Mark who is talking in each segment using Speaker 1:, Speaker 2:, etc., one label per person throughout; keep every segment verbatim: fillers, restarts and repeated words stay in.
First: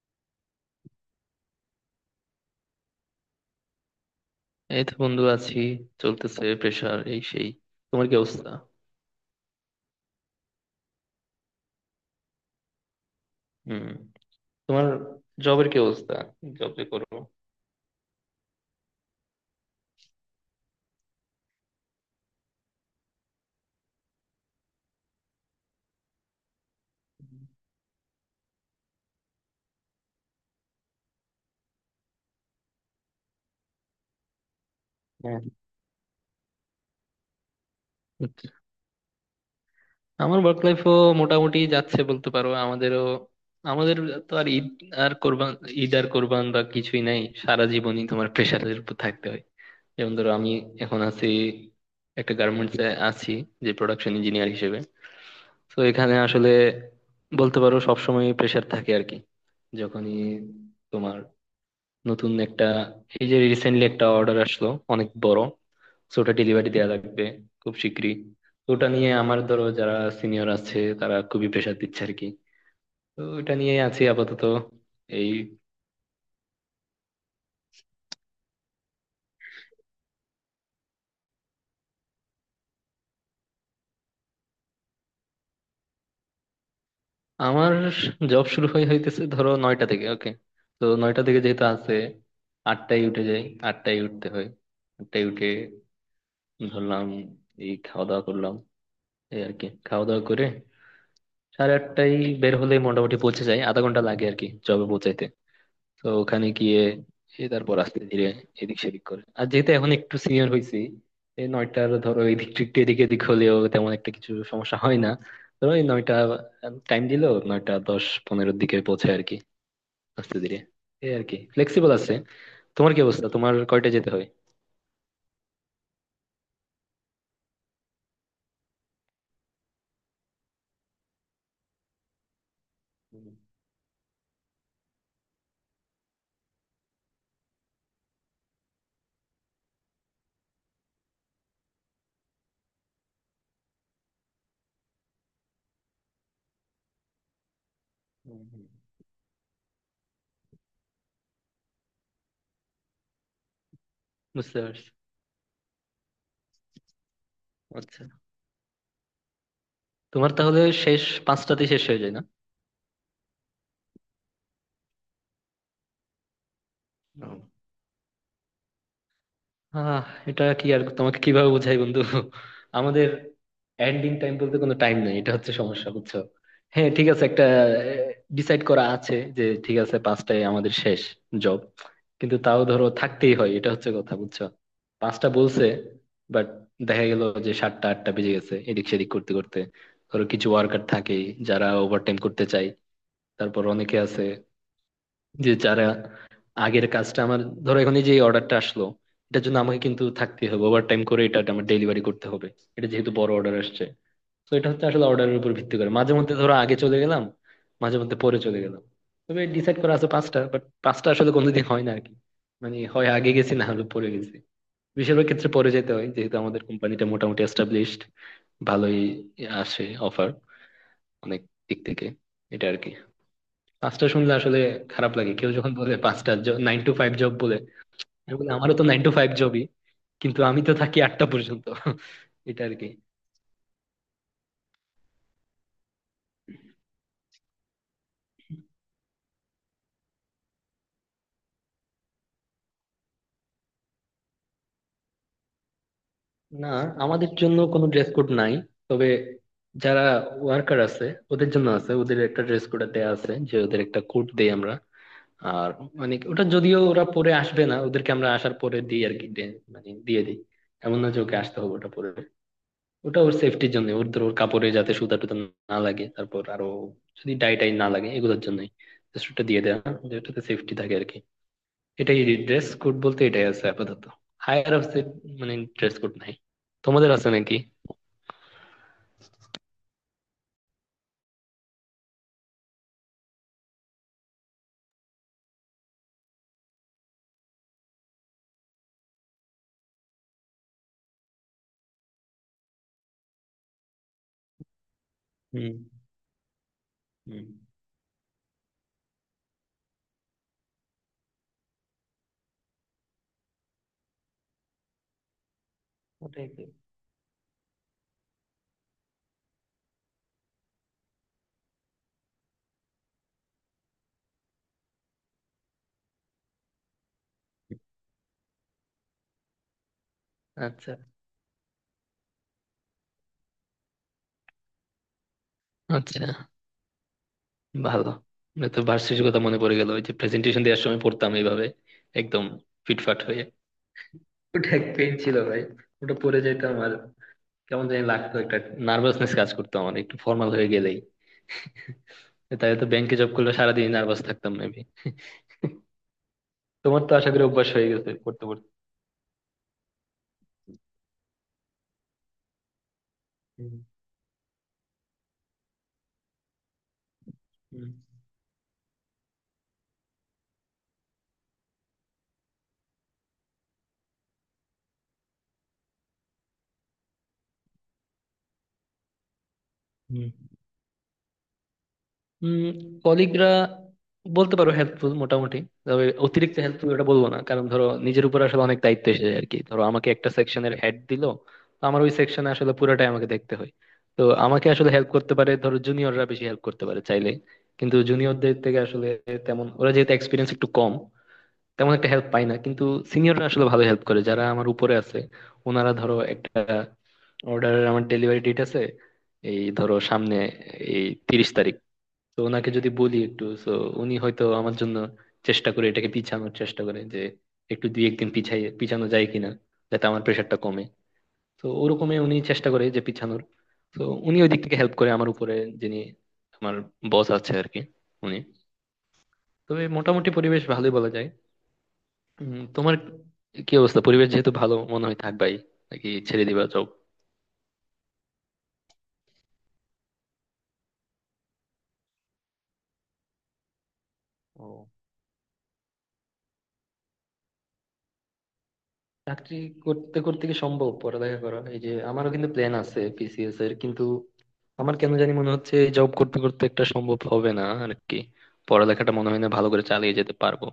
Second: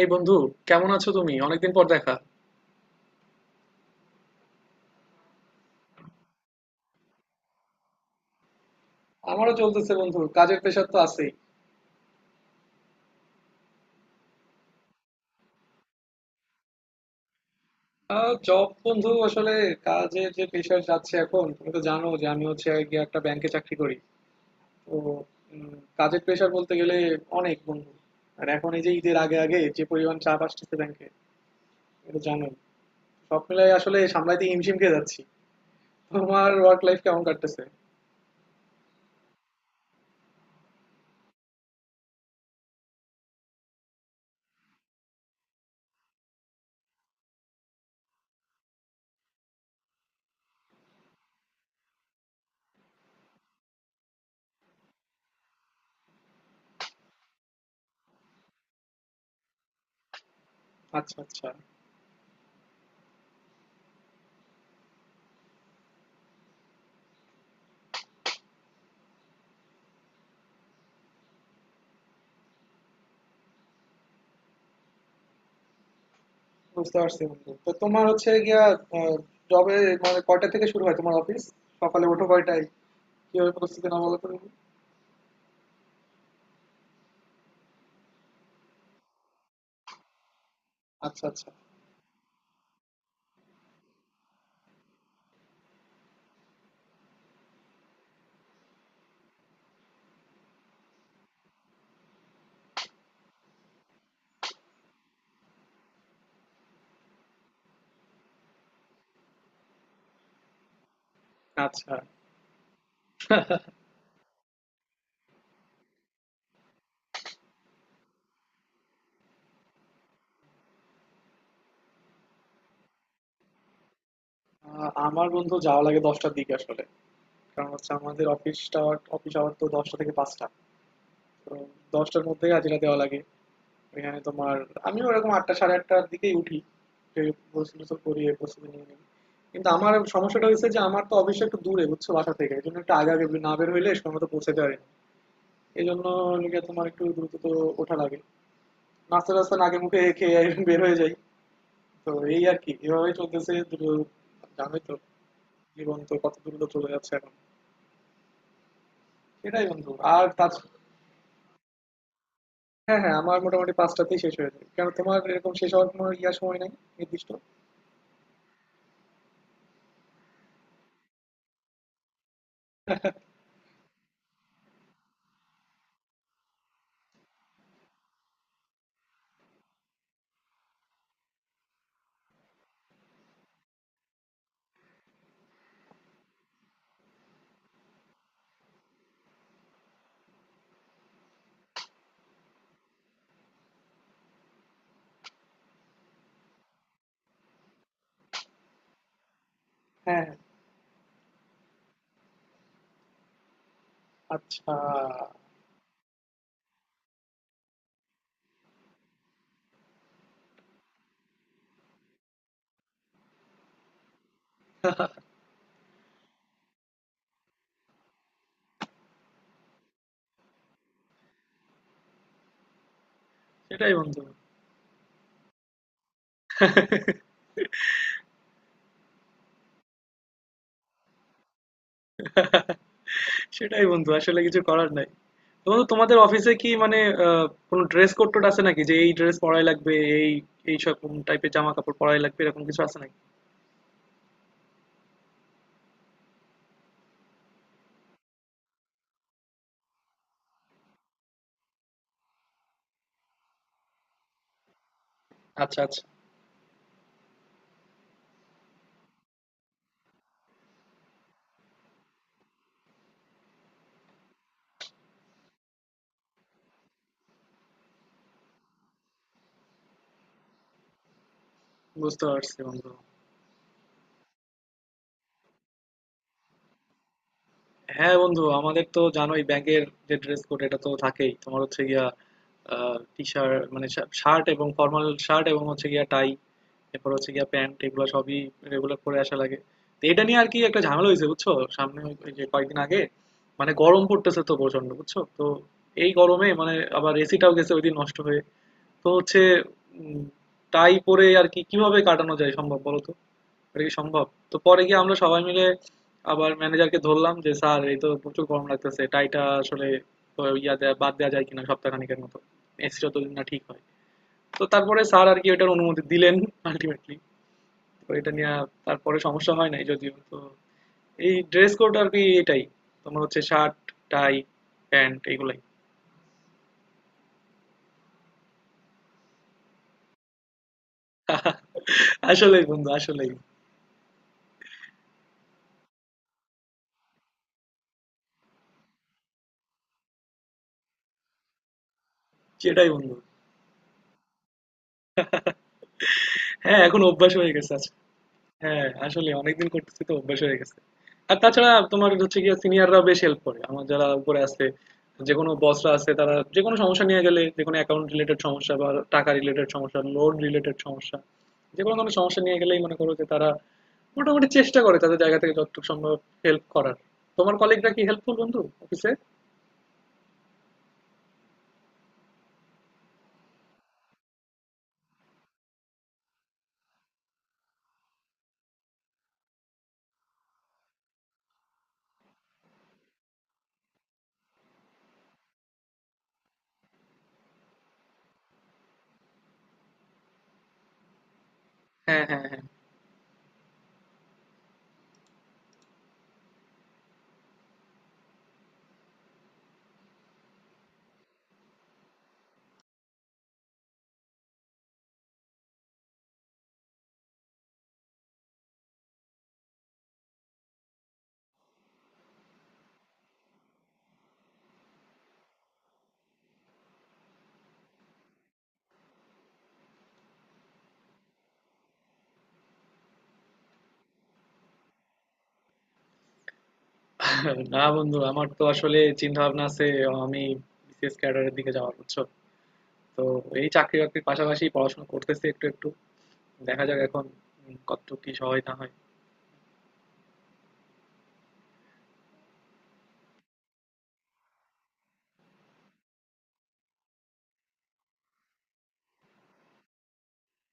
Speaker 1: এই বন্ধু, কেমন আছো তুমি? অনেকদিন পর দেখা।
Speaker 2: এই তো বন্ধু আছি। চলতেছে প্রেশার এই সেই। তোমার কি অবস্থা?
Speaker 1: আমারও চলতেছে বন্ধু, কাজের প্রেশার তো আছেই।
Speaker 2: হুম। তোমার জবের কি অবস্থা? জব যে করো।
Speaker 1: জব বন্ধু আসলে কাজের যে প্রেশার যাচ্ছে এখন, তুমি তো জানো যে আমি হচ্ছে গিয়ে একটা ব্যাংকে চাকরি করি। তো উম, কাজের প্রেশার বলতে গেলে অনেক বন্ধু। আর এখন এই যে ঈদের আগে আগে যে পরিমাণ চাপ আসতেছে ব্যাংকে, এটা তো জানোই। সব মিলাই আসলে সামলাইতে হিমশিম খেয়ে যাচ্ছি।
Speaker 2: হ্যাঁ।
Speaker 1: তোমার ওয়ার্ক লাইফ কেমন কাটতেছে?
Speaker 2: আমার ওয়ার্ক লাইফও মোটামুটি যাচ্ছে বলতে পারো। আমাদেরও আমাদের তো আর ঈদ আর কোরবান, ঈদ আর কোরবান বা কিছুই নাই, সারা জীবনই তোমার প্রেশারের উপর থাকতে হয়। যেমন ধরো, আমি এখন আছি, একটা গার্মেন্টস এ আছি যে প্রোডাকশন ইঞ্জিনিয়ার হিসেবে। তো এখানে আসলে বলতে পারো সবসময় প্রেশার থাকে আর কি। যখনই
Speaker 1: আচ্ছা
Speaker 2: তোমার
Speaker 1: আচ্ছা।
Speaker 2: নতুন একটা, এই যে রিসেন্টলি একটা অর্ডার আসলো, অনেক বড়, তো ওটা ডেলিভারি দেওয়া লাগবে খুব শিগগিরই। তো ওটা নিয়ে আমার, ধরো যারা সিনিয়র আছে তারা খুবই প্রেশার দিচ্ছে আর কি। তো ওটা নিয়ে আছি আপাতত। এই,
Speaker 1: বুঝতে পারছি বন্ধু। তো তোমার হচ্ছে গিয়া জবে, মানে কয়টা থেকে শুরু হয় তোমার অফিস? সকালে ওঠো কয়টায়? কিভাবে পরিস্থিতি না বলো তো দেখি।
Speaker 2: আমার জব শুরু হয়ে হইতেছে ধরো নয়টা থেকে, ওকে। তো নয়টা
Speaker 1: আচ্ছা
Speaker 2: থেকে
Speaker 1: আচ্ছা।
Speaker 2: যেহেতু আছে, আটটায় উঠে যাই। আটটায় উঠতে হয়। আটটায় উঠে ধরলাম, এই খাওয়া দাওয়া করলাম। এই আর কি খাওয়া দাওয়া করে সাড়ে আটটায় বের হলে মোটামুটি পৌঁছে যাই, আধা ঘন্টা লাগে আর কি জবে পৌঁছাইতে। তো ওখানে গিয়ে এ তারপর আস্তে ধীরে এদিক সেদিক করে, আর যেহেতু এখন একটু সিনিয়র হয়েছি, এই নয়টার
Speaker 1: আচ্ছা।
Speaker 2: ধরো এদিক একটু এদিক এদিক হলেও তেমন একটা কিছু সমস্যা হয় না। ধরো এই নয়টা টাইম দিলো, নয়টা দশ পনেরোর দিকে পৌঁছায় আর কি, আস্তে ধীরে। এই আর কি, ফ্লেক্সিবল আছে। তোমার কি অবস্থা? তোমার কয়টা যেতে হয়?
Speaker 1: আহ, আমার বন্ধু যাওয়া লাগে দশটার দিকে আসলে। কারণ হচ্ছে আমাদের অফিসটা, অফিস আওয়ার তো দশটা থেকে পাঁচটা। তো দশটার মধ্যে হাজিরা দেওয়া লাগে।
Speaker 2: হুম,
Speaker 1: এখানে তোমার আমিও ওরকম আটটা সাড়ে আটটার দিকেই উঠি। যে প্রস্তুতি তো করি, এই প্রস্তুতি নিয়ে নিই। কিন্তু আমার সমস্যাটা হয়েছে যে আমার তো অফিস একটু দূরে, বুঝছো, বাসা থেকে। এই জন্য একটু আগে আগে না বের হইলে সময় মতো পৌঁছাতে পারি না। এই জন্য লিগে তোমার একটু দ্রুত তো ওঠা লাগে।
Speaker 2: হুম, হুম।
Speaker 1: নাস্তা টাস্তা আগে মুখে খেয়ে বের হয়ে যাই। তো এই আর কি এভাবে চলতেছে দুটো।
Speaker 2: বুঝতে
Speaker 1: জানোই
Speaker 2: পারছি।
Speaker 1: তো, জীবন তো কত দ্রুত চলে যাচ্ছে এখন।
Speaker 2: আচ্ছা।
Speaker 1: সেটাই বন্ধু আর
Speaker 2: তোমার
Speaker 1: তার,
Speaker 2: তাহলে শেষ পাঁচটাতে শেষ হয়ে যায়।
Speaker 1: হ্যাঁ হ্যাঁ আমার মোটামুটি পাঁচটাতেই শেষ হয়ে যায়, কারণ তোমার এরকম শেষ হওয়ার কোনো ইয়া সময় নাই নির্দিষ্ট।
Speaker 2: না। আহ এটা কি আর তোমাকে কিভাবে বোঝাই বন্ধু, আমাদের এন্ডিং টাইম বলতে কোনো টাইম নেই, এটা হচ্ছে সমস্যা, বুঝছো? হ্যাঁ ঠিক আছে, একটা ডিসাইড করা আছে যে ঠিক আছে পাঁচটায় আমাদের শেষ জব, কিন্তু তাও ধরো থাকতেই হয়, এটা হচ্ছে কথা, বুঝছো? পাঁচটা বলছে বাট দেখা গেল যে সাতটা আটটা বেজে গেছে এদিক সেদিক করতে করতে। ধরো কিছু ওয়ার্কার থাকে যারা ওভারটাইম করতে চায়, তারপর অনেকে আছে যে যারা আগের কাজটা, আমার ধরো এখন এই যে অর্ডারটা আসলো, এটার জন্য আমাকে কিন্তু
Speaker 1: হ্যাঁ হ্যাঁ,
Speaker 2: থাকতে হবে, ওভার টাইম করে এটা আমার ডেলিভারি করতে হবে, এটা যেহেতু বড় অর্ডার আসছে। তো এটা
Speaker 1: আচ্ছা
Speaker 2: হচ্ছে আসলে অর্ডারের উপর ভিত্তি করে মাঝে মধ্যে ধরো আগে চলে গেলাম, মাঝে মধ্যে পরে চলে গেলাম। তবে ডিসাইড করা আছে পাঁচটা, বাট পাঁচটা আসলে কোনোদিন হয় না আর কি। মানে হয় আগে গেছি না হলে পরে গেছি। বেশিরভাগ ক্ষেত্রে পরে যেতে হয়, যেহেতু আমাদের কোম্পানিটা মোটামুটি এস্টাবলিশড, ভালোই আসে অফার অনেক দিক থেকে। এটা আর কি।
Speaker 1: সেটাই
Speaker 2: পাঁচটা
Speaker 1: বন্ধু।
Speaker 2: শুনলে আসলে খারাপ লাগে, কেউ যখন বলে পাঁচটা, নাইন টু ফাইভ জব বলে। আমি বলি, আমারও তো নাইন টু ফাইভ জবই, কিন্তু আমি তো থাকি আটটা পর্যন্ত। এটা আর কি।
Speaker 1: সেটাই বন্ধু, আসলে কিছু করার নাই। তো বন্ধু, তোমাদের অফিসে কি মানে আহ, কোনো ড্রেস কোড টোড আছে নাকি, যে এই ড্রেস পরাই লাগবে, এই এই সব টাইপের জামা কাপড় পরাই লাগবে, এরকম কিছু আছে নাকি?
Speaker 2: না, আমাদের জন্য কোনো ড্রেস কোড নাই। তবে যারা ওয়ার্কার আছে ওদের জন্য আছে, ওদের একটা ড্রেস কোড দেয়া আছে, যে ওদের একটা কোড দেই আমরা। আর
Speaker 1: আচ্ছা আচ্ছা,
Speaker 2: মানে ওটা যদিও ওরা পরে আসবে না, ওদেরকে আমরা আসার পরে দিই আর কি, দে- মানে দিয়ে দিই। এমন না যে ওকে আসতে হবে ওটা পরে, ওটা ওর সেফটির জন্য, ওর ধর ওর কাপড়ে যাতে সুতা টুতা না লাগে, তারপর আরো যদি ডাই টাই না লাগে, এগুলোর জন্যই জাস্ট ওটা দিয়ে দেয়া, যেটাতে সেফটি থাকে আর কি। এটাই।
Speaker 1: বুঝতে পারছি
Speaker 2: ড্রেস
Speaker 1: বন্ধু।
Speaker 2: কোড বলতে এটাই আছে আপাতত। হায়ার অফিসে মানে ড্রেস কোড নাই। তোমাদের আছে নাকি?
Speaker 1: হ্যাঁ বন্ধু, আমাদের তো জানোই ব্যাংকের যে ড্রেস কোড এটা তো থাকেই। তোমার হচ্ছে গিয়া টি শার্ট মানে শার্ট, এবং ফর্মাল শার্ট এবং হচ্ছে গিয়া টাই, এরপর হচ্ছে গিয়ে প্যান্ট, এগুলো সবই রেগুলার পরে আসা লাগে। তো এটা নিয়ে আর কি একটা ঝামেলা হয়েছে বুঝছো। সামনে ওই ওই যে কয়েকদিন আগে, মানে গরম পড়তেছে তো প্রচন্ড বুঝছো তো।
Speaker 2: হুম
Speaker 1: এই গরমে মানে আবার
Speaker 2: হুম।
Speaker 1: এসিটাও গেছে ওইদিন নষ্ট হয়ে। তো হচ্ছে উম, টাই পরে আর কি কিভাবে কাটানো যায় সম্ভব বলো তো? এটা কি সম্ভব? তো পরে গিয়ে আমরা সবাই মিলে
Speaker 2: ওটাই
Speaker 1: আবার
Speaker 2: তো।
Speaker 1: ম্যানেজারকে ধরলাম যে স্যার এই তো প্রচুর গরম লাগতেছে, টাইটা আসলে তো ইয়া দেয়া বাদ দেওয়া যায় কিনা সপ্তাহখানেকের মতো, এসি যতদিন না ঠিক হয়। তো তারপরে স্যার আর কি এটার অনুমতি দিলেন আলটিমেটলি। তো এটা নিয়ে তারপরে সমস্যা হয় নাই যদিও। তো
Speaker 2: আচ্ছা
Speaker 1: এই ড্রেস কোড আর কি এটাই, তোমার হচ্ছে শার্ট, টাই, প্যান্ট, এগুলাই।
Speaker 2: আচ্ছা। ভালো, মানে তো ভার্সিটির কথা মনে পড়ে গেল, ওই যে প্রেজেন্টেশন দেওয়ার সময় পড়তাম এইভাবে একদম
Speaker 1: আসলেই বন্ধু,
Speaker 2: ফিটফাট
Speaker 1: আসলেই।
Speaker 2: হয়ে। ওটা এক পেন ছিল ভাই, ওটা পড়ে যাইতাম আর কেমন জানি লাগতো, একটা নার্ভাসনেস কাজ করতো আমার একটু ফর্মাল হয়ে গেলেই। তাহলে তো
Speaker 1: সেটাই বন্ধু।
Speaker 2: ব্যাংকে জব করলে সারাদিন নার্ভাস থাকতাম মেবি।
Speaker 1: হ্যাঁ এখন
Speaker 2: তোমার তো আশা
Speaker 1: অভ্যাস
Speaker 2: করি
Speaker 1: হয়ে
Speaker 2: অভ্যাস
Speaker 1: গেছে।
Speaker 2: হয়ে
Speaker 1: আচ্ছা,
Speaker 2: গেছে পড়তে পড়তে।
Speaker 1: হ্যাঁ আসলে অনেকদিন করতেছি তো অভ্যাস হয়ে গেছে। আর তাছাড়া তোমার হচ্ছে গিয়ে সিনিয়ররা বেশ হেল্প করে,
Speaker 2: হুম
Speaker 1: আমার যারা উপরে আছে, যে কোনো বসরা আছে, তারা যে কোনো সমস্যা নিয়ে গেলে, যে কোনো
Speaker 2: হুম
Speaker 1: অ্যাকাউন্ট রিলেটেড সমস্যা বা টাকা রিলেটেড সমস্যা, লোন রিলেটেড সমস্যা, যে কোনো ধরনের সমস্যা নিয়ে গেলেই মনে করো যে তারা মোটামুটি চেষ্টা করে তাদের জায়গা থেকে যতটুকু সম্ভব হেল্প করার। তোমার কলিগরা কি হেল্পফুল বন্ধু অফিসে?
Speaker 2: হুম। উম কলিগরা বলতে পারো হেল্পফুল মোটামুটি, তবে অতিরিক্ত হেল্পফুল ওটা বলবো না, কারণ ধরো নিজের উপর আসলে অনেক দায়িত্ব এসে যায় আর কি। ধরো আমাকে একটা সেকশনের হেড দিল, তো আমার ওই সেকশনে আসলে পুরোটাই আমাকে দেখতে হয়। তো আমাকে আসলে হেল্প করতে পারে ধরো জুনিয়ররা, বেশি হেল্প করতে পারে চাইলে, কিন্তু জুনিয়রদের থেকে আসলে তেমন, ওরা যেহেতু এক্সপিরিয়েন্স একটু কম, তেমন একটা
Speaker 1: হ্যাঁ
Speaker 2: হেল্প
Speaker 1: হ্যাঁ
Speaker 2: পায় না।
Speaker 1: হ্যাঁ।
Speaker 2: কিন্তু সিনিয়ররা আসলে ভালো হেল্প করে, যারা আমার উপরে আছে। ওনারা ধরো একটা অর্ডারের আমার ডেলিভারি ডেট আছে, এই ধরো সামনে এই তিরিশ তারিখ, তো ওনাকে যদি বলি একটু, তো উনি হয়তো আমার জন্য চেষ্টা করে, এটাকে পিছানোর চেষ্টা করে যে একটু দুই একদিন পিছাই, পিছানো যায় কিনা, যাতে আমার প্রেশারটা কমে। তো ওরকমই উনি চেষ্টা করে যে পিছানোর। তো উনি ওই দিক থেকে হেল্প করে, আমার উপরে যিনি আমার বস আছে আর কি, উনি। তবে মোটামুটি পরিবেশ ভালোই বলা যায়। উম, তোমার কি অবস্থা? পরিবেশ যেহেতু ভালো মনে হয় থাকবাই, নাকি ছেড়ে দিবা
Speaker 1: না বন্ধু, আমার তো আসলে চিন্তা ভাবনা আছে, আমি বিসিএস ক্যাডারের দিকে যাওয়ার, বুঝছো। তো এই চাকরি বাকরির পাশাপাশি
Speaker 2: জব?
Speaker 1: পড়াশোনা করতেছি একটু একটু। দেখা যাক এখন উম, কতটুকু কি সহায় না হয়।
Speaker 2: চাকরি করতে করতে কি সম্ভব পড়ালেখা করা? এই যে আমারও কিন্তু প্ল্যান আছে পিসিএস এর, কিন্তু আমার কেন জানি মনে হচ্ছে জব করতে করতে একটা সম্ভব হবে না আর কি, পড়ালেখাটা মনে হয় না ভালো করে চালিয়ে যেতে পারবো।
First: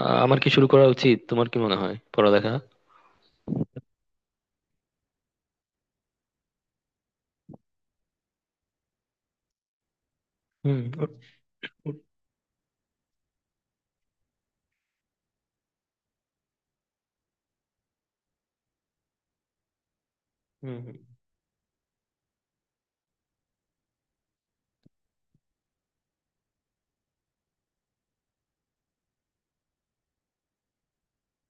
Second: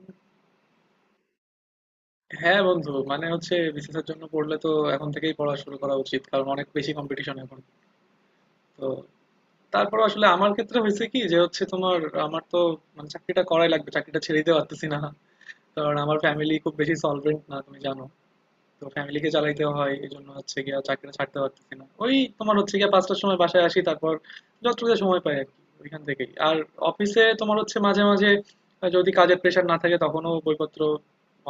Speaker 2: আহ, আমার কি শুরু করা উচিত তোমার কি মনে হয়, পড়ালেখা?
Speaker 1: হ্যাঁ বন্ধু, মানে হচ্ছে বিসিএস এর জন্য পড়লে তো এখন থেকেই পড়া শুরু করা উচিত, কারণ অনেক বেশি কম্পিটিশন এখন। তো তারপর আসলে আমার ক্ষেত্রে
Speaker 2: হুম
Speaker 1: হয়েছে কি,
Speaker 2: ওট-
Speaker 1: যে হচ্ছে তোমার,
Speaker 2: ওট-
Speaker 1: আমার তো মানে চাকরিটা করাই লাগবে, চাকরিটা ছেড়ে দিতে পারতেছি না, কারণ আমার ফ্যামিলি খুব বেশি সলভেন্ট না তুমি জানো। তো ফ্যামিলিকে চালাইতে হয়, এই জন্য হচ্ছে
Speaker 2: হুম
Speaker 1: গিয়া
Speaker 2: হুম।
Speaker 1: চাকরিটা ছাড়তে পারতেছি না ওই। তোমার হচ্ছে গিয়া পাঁচটার সময় বাসায় আসি, তারপর যতটুকু সময় পাই আর কি ওইখান থেকেই। আর অফিসে তোমার হচ্ছে মাঝে মাঝে আহ, যদি কাজের প্রেশার না থাকে তখনও বইপত্র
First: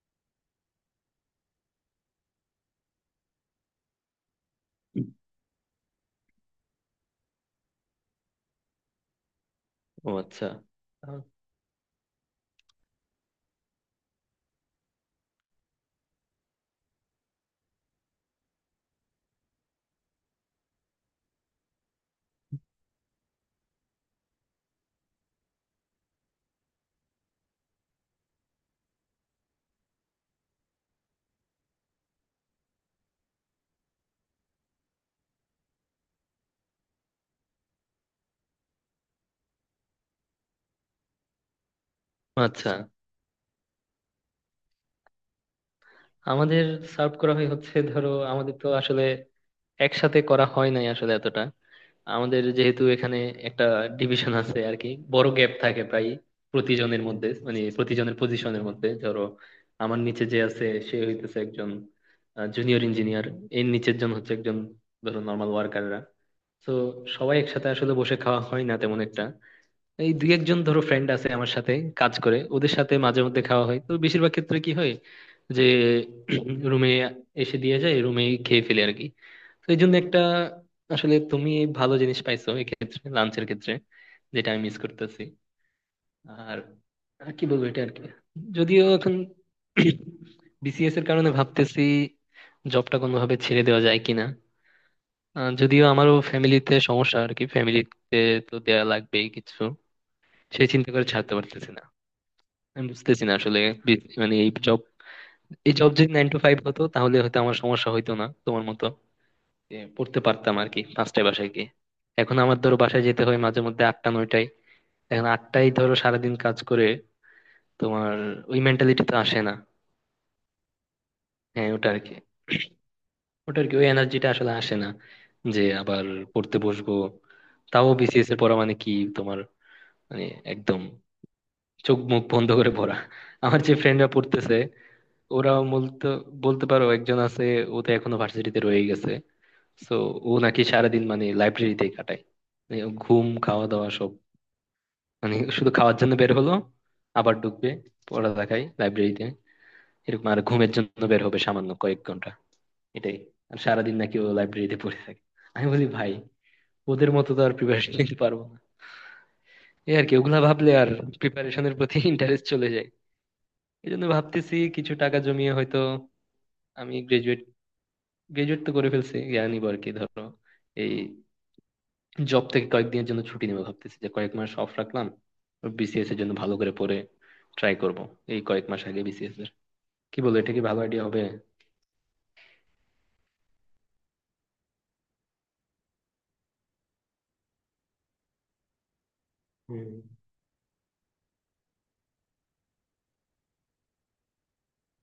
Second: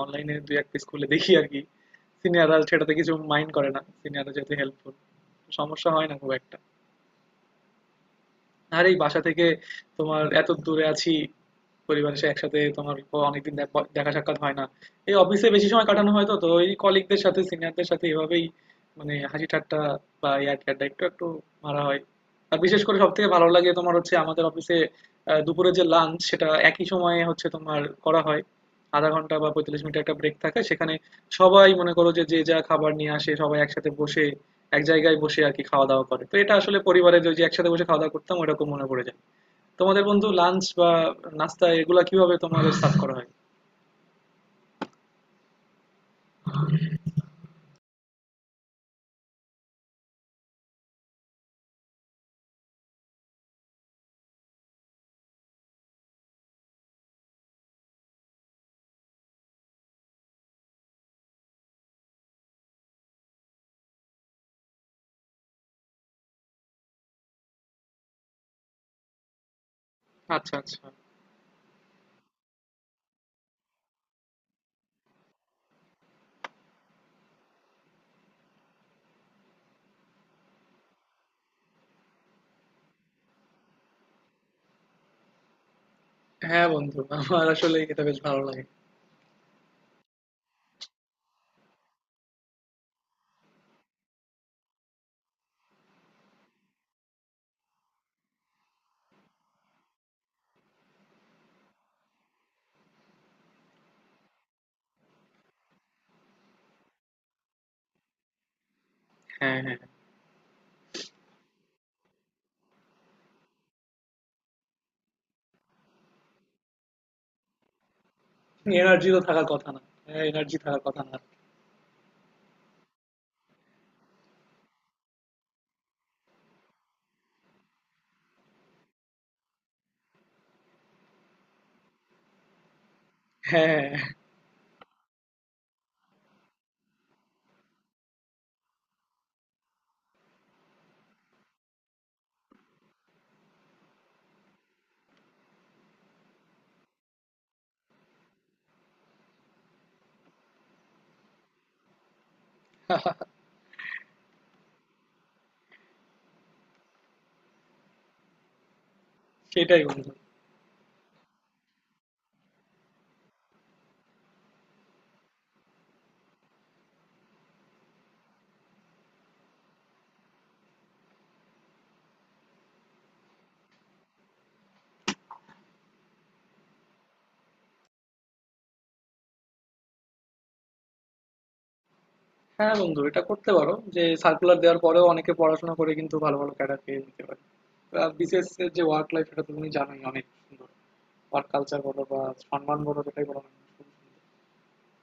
Speaker 1: অনলাইনে দুই এক পিস খুলে দেখি আর কি। সিনিয়ররা সেটাতে কিছু মাইন্ড করে না, সিনিয়ররা যেহেতু হেল্পফুল, সমস্যা হয় না খুব একটা। আর এই বাসা থেকে
Speaker 2: ও
Speaker 1: তোমার
Speaker 2: আচ্ছা,
Speaker 1: এত দূরে আছি,
Speaker 2: তাহলে-
Speaker 1: পরিবার এসে একসাথে তোমার অনেকদিন দেখ- দেখা সাক্ষাৎ হয় না। এই অফিসে বেশি সময় কাটানো হয়, তো তো ওই কলিগদের সাথে সিনিয়রদের সাথে এভাবেই মানে হাসি ঠাট্টা বা ইয়ার ঠাট্টা একটু একটু মারা হয়। আর বিশেষ করে সব থেকে ভালো লাগে তোমার হচ্ছে আমাদের অফিসে আহ, দুপুরে যে লাঞ্চ সেটা একই সময়ে হচ্ছে তোমার করা হয়। আধা ঘন্টা বা পঁয়তাল্লিশ মিনিট একটা ব্রেক থাকে সেখানে, সবাই মনে করো যে যে যা খাবার নিয়ে আসে সবাই একসাথে বসে এক জায়গায় বসে আর কি খাওয়া দাওয়া করে। তো এটা আসলে পরিবারের ওই যে একসাথে বসে খাওয়া দাওয়া করতাম ওরকম মনে পড়ে যায়। তোমাদের বন্ধু লাঞ্চ বা নাস্তা এগুলা কিভাবে
Speaker 2: আচ্ছা।
Speaker 1: তোমাদের সার্ভ করা হয়?
Speaker 2: আমাদের সার্ভ করা হয় হচ্ছে ধরো, আমাদের তো আসলে একসাথে করা হয় নাই আসলে এতটা। আমাদের যেহেতু এখানে একটা ডিভিশন আছে আর কি, বড় গ্যাপ থাকে প্রায় প্রতিজনের মধ্যে, মানে প্রতিজনের পজিশনের মধ্যে। ধরো আমার নিচে যে আছে সে হইতেছে একজন জুনিয়র ইঞ্জিনিয়ার, এর নিচের জন হচ্ছে একজন ধরো নর্মাল ওয়ার্কাররা। তো সবাই একসাথে আসলে বসে খাওয়া হয় না তেমন একটা, এই দুই
Speaker 1: আচ্ছা
Speaker 2: একজন
Speaker 1: আচ্ছা।
Speaker 2: ধরো ফ্রেন্ড আছে আমার সাথে কাজ করে, ওদের সাথে মাঝে মধ্যে খাওয়া হয়। তো বেশিরভাগ ক্ষেত্রে কি হয় যে রুমে এসে দিয়ে যায়, রুমে খেয়ে ফেলে আর কি। তো এই জন্য একটা, আসলে তুমি ভালো জিনিস পাইছো এক্ষেত্রে লাঞ্চের ক্ষেত্রে, যেটা আমি মিস করতেছি। আর
Speaker 1: হ্যাঁ বন্ধু,
Speaker 2: আর
Speaker 1: আমার
Speaker 2: কি বলবো,
Speaker 1: আসলে
Speaker 2: এটা আর
Speaker 1: এটা
Speaker 2: কি।
Speaker 1: বেশ ভালো লাগে।
Speaker 2: যদিও এখন বিসিএস এর কারণে ভাবতেছি জবটা কোনোভাবে ছেড়ে দেওয়া যায় কিনা। আহ, যদিও আমারও ফ্যামিলিতে সমস্যা আর কি, ফ্যামিলিতে তো দেয়া লাগবেই কিছু, সেই চিন্তা করে ছাড়তে পারতেছি না। আমি বুঝতেছি না আসলে, বি- মানে এই জব, এই জব যদি নাইন টু ফাইভ হতো তাহলে হয়তো আমার সমস্যা হইতো না তোমার মতো,
Speaker 1: হ্যাঁ
Speaker 2: যে
Speaker 1: হ্যাঁ,
Speaker 2: পড়তে পারতাম আর কি পাঁচটায় বাসায় গিয়ে। এখন আমার ধরো বাসায় যেতে হয় মাঝে মধ্যে আটটা নয়টায়। এখন আটটায় ধরো সারাদিন কাজ করে তোমার ওই মেন্টালিটি
Speaker 1: এনার্জি
Speaker 2: তো
Speaker 1: তো
Speaker 2: আসে
Speaker 1: থাকার
Speaker 2: না।
Speaker 1: কথা না। হ্যাঁ এনার্জি থাকার কথা না।
Speaker 2: হ্যাঁ ওটা আর কি ওটা আর কি ওই এনার্জিটা আসলে আসে না, যে আবার পড়তে বসবো। তাও বিসিএস এর পড়া মানে কি তোমার, মানে একদম চোখ মুখ বন্ধ করে পড়া। আমার
Speaker 1: হ্যাঁ
Speaker 2: যে ফ্রেন্ডরা
Speaker 1: হ্যাঁ,
Speaker 2: পড়তেছে ওরাও বলতে, বলতে পারো একজন আছে, ও তো এখনো ভার্সিটিতে রয়ে গেছে, তো ও নাকি সারাদিন মানে লাইব্রেরিতেই কাটায়। মানে ও ঘুম খাওয়া দাওয়া সব, মানে শুধু খাওয়ার জন্য বের হলো আবার ঢুকবে পড়ালেখায় লাইব্রেরিতে, এরকম। আর ঘুমের জন্য বের হবে সামান্য কয়েক ঘন্টা, এটাই। আর সারাদিন নাকি ও লাইব্রেরিতে পড়ে থাকে। আমি বলি ভাই, ওদের মতো তো আর প্রিপারেশন নিতে পারবো না।
Speaker 1: সেটাই
Speaker 2: এই আর
Speaker 1: বন্ধু।
Speaker 2: কি, ওগুলা ভাবলে আর প্রিপারেশনের প্রতি ইন্টারেস্ট চলে যায়। এই জন্য ভাবতেছি কিছু টাকা জমিয়ে হয়তো, আমি গ্রাজুয়েট, গ্রাজুয়েট তো করে ফেলছি, ইয়া নিবো আর কি ধরো, এই জব থেকে কয়েকদিনের জন্য ছুটি নেবো ভাবতেছি, যে কয়েক মাস অফ রাখলাম, বিসিএস এর জন্য ভালো করে পড়ে ট্রাই করব এই কয়েক মাস আগে বিসিএস এর। কি বলো, এটা কি ভালো আইডিয়া হবে?
Speaker 1: হ্যাঁ বন্ধু, এটা করতে পারো, যে সার্কুলার দেওয়ার পরেও অনেকে পড়াশোনা করে কিন্তু ভালো ভালো ক্যাডার পেয়ে যেতে পারে। আর বিশেষ যে ওয়ার্ক লাইফ, এটা তো তুমি
Speaker 2: হুম।
Speaker 1: জানোই অনেক সুন্দর। ওয়ার্ক কালচার বলো বা সম্মান বলো, যেটাই বলো না কেন, খুব সুন্দর।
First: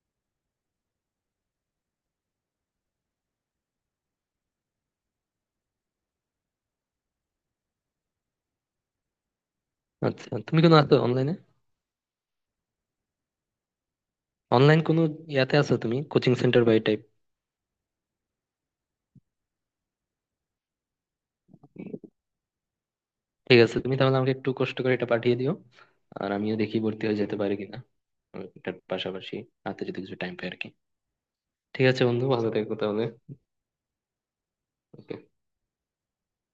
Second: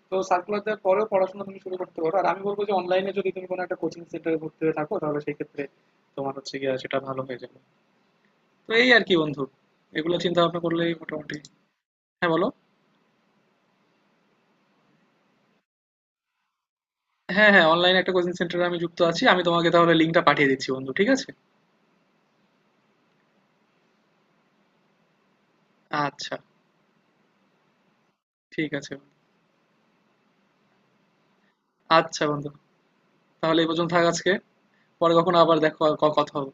Speaker 1: তো সার্কুলারদের পরেও পড়াশোনা তুমি শুরু করতে পারো, আর আমি বলবো যে অনলাইনে যদি তুমি কোনো একটা কোচিং সেন্টারে ভর্তি হয়ে থাকো, তাহলে সেই ক্ষেত্রে তোমার হচ্ছে গিয়ে সেটা ভালো হয়ে যাবে। তো এই আর কি বন্ধু, এগুলো
Speaker 2: আচ্ছা
Speaker 1: চিন্তা ভাবনা
Speaker 2: তুমি কোনো আছো
Speaker 1: করলেই
Speaker 2: অনলাইনে,
Speaker 1: মোটামুটি। হ্যাঁ বলো।
Speaker 2: অনলাইন কোনো ইয়াতে আছো তুমি, কোচিং সেন্টার বা এই টাইপ?
Speaker 1: হ্যাঁ হ্যাঁ, অনলাইনে একটা কোচিং সেন্টারে আমি যুক্ত আছি। আমি তোমাকে তাহলে লিঙ্কটা পাঠিয়ে দিচ্ছি বন্ধু, ঠিক আছে?
Speaker 2: ঠিক আছে তুমি তাহলে আমাকে একটু কষ্ট করে এটা পাঠিয়ে দিও। আর
Speaker 1: আচ্ছা,
Speaker 2: আমিও দেখি ভর্তি হয়ে যেতে পারি কিনা, আর
Speaker 1: ঠিক
Speaker 2: এটার
Speaker 1: আছে।
Speaker 2: পাশাপাশি হাতে যদি কিছু টাইম পাই আর কি। ঠিক আছে
Speaker 1: আচ্ছা
Speaker 2: বন্ধু, ভালো
Speaker 1: বন্ধু,
Speaker 2: থেকো তাহলে।
Speaker 1: তাহলে এই পর্যন্ত থাক আজকে। পরে কখনো আবার দেখো, ক- কথা হবে।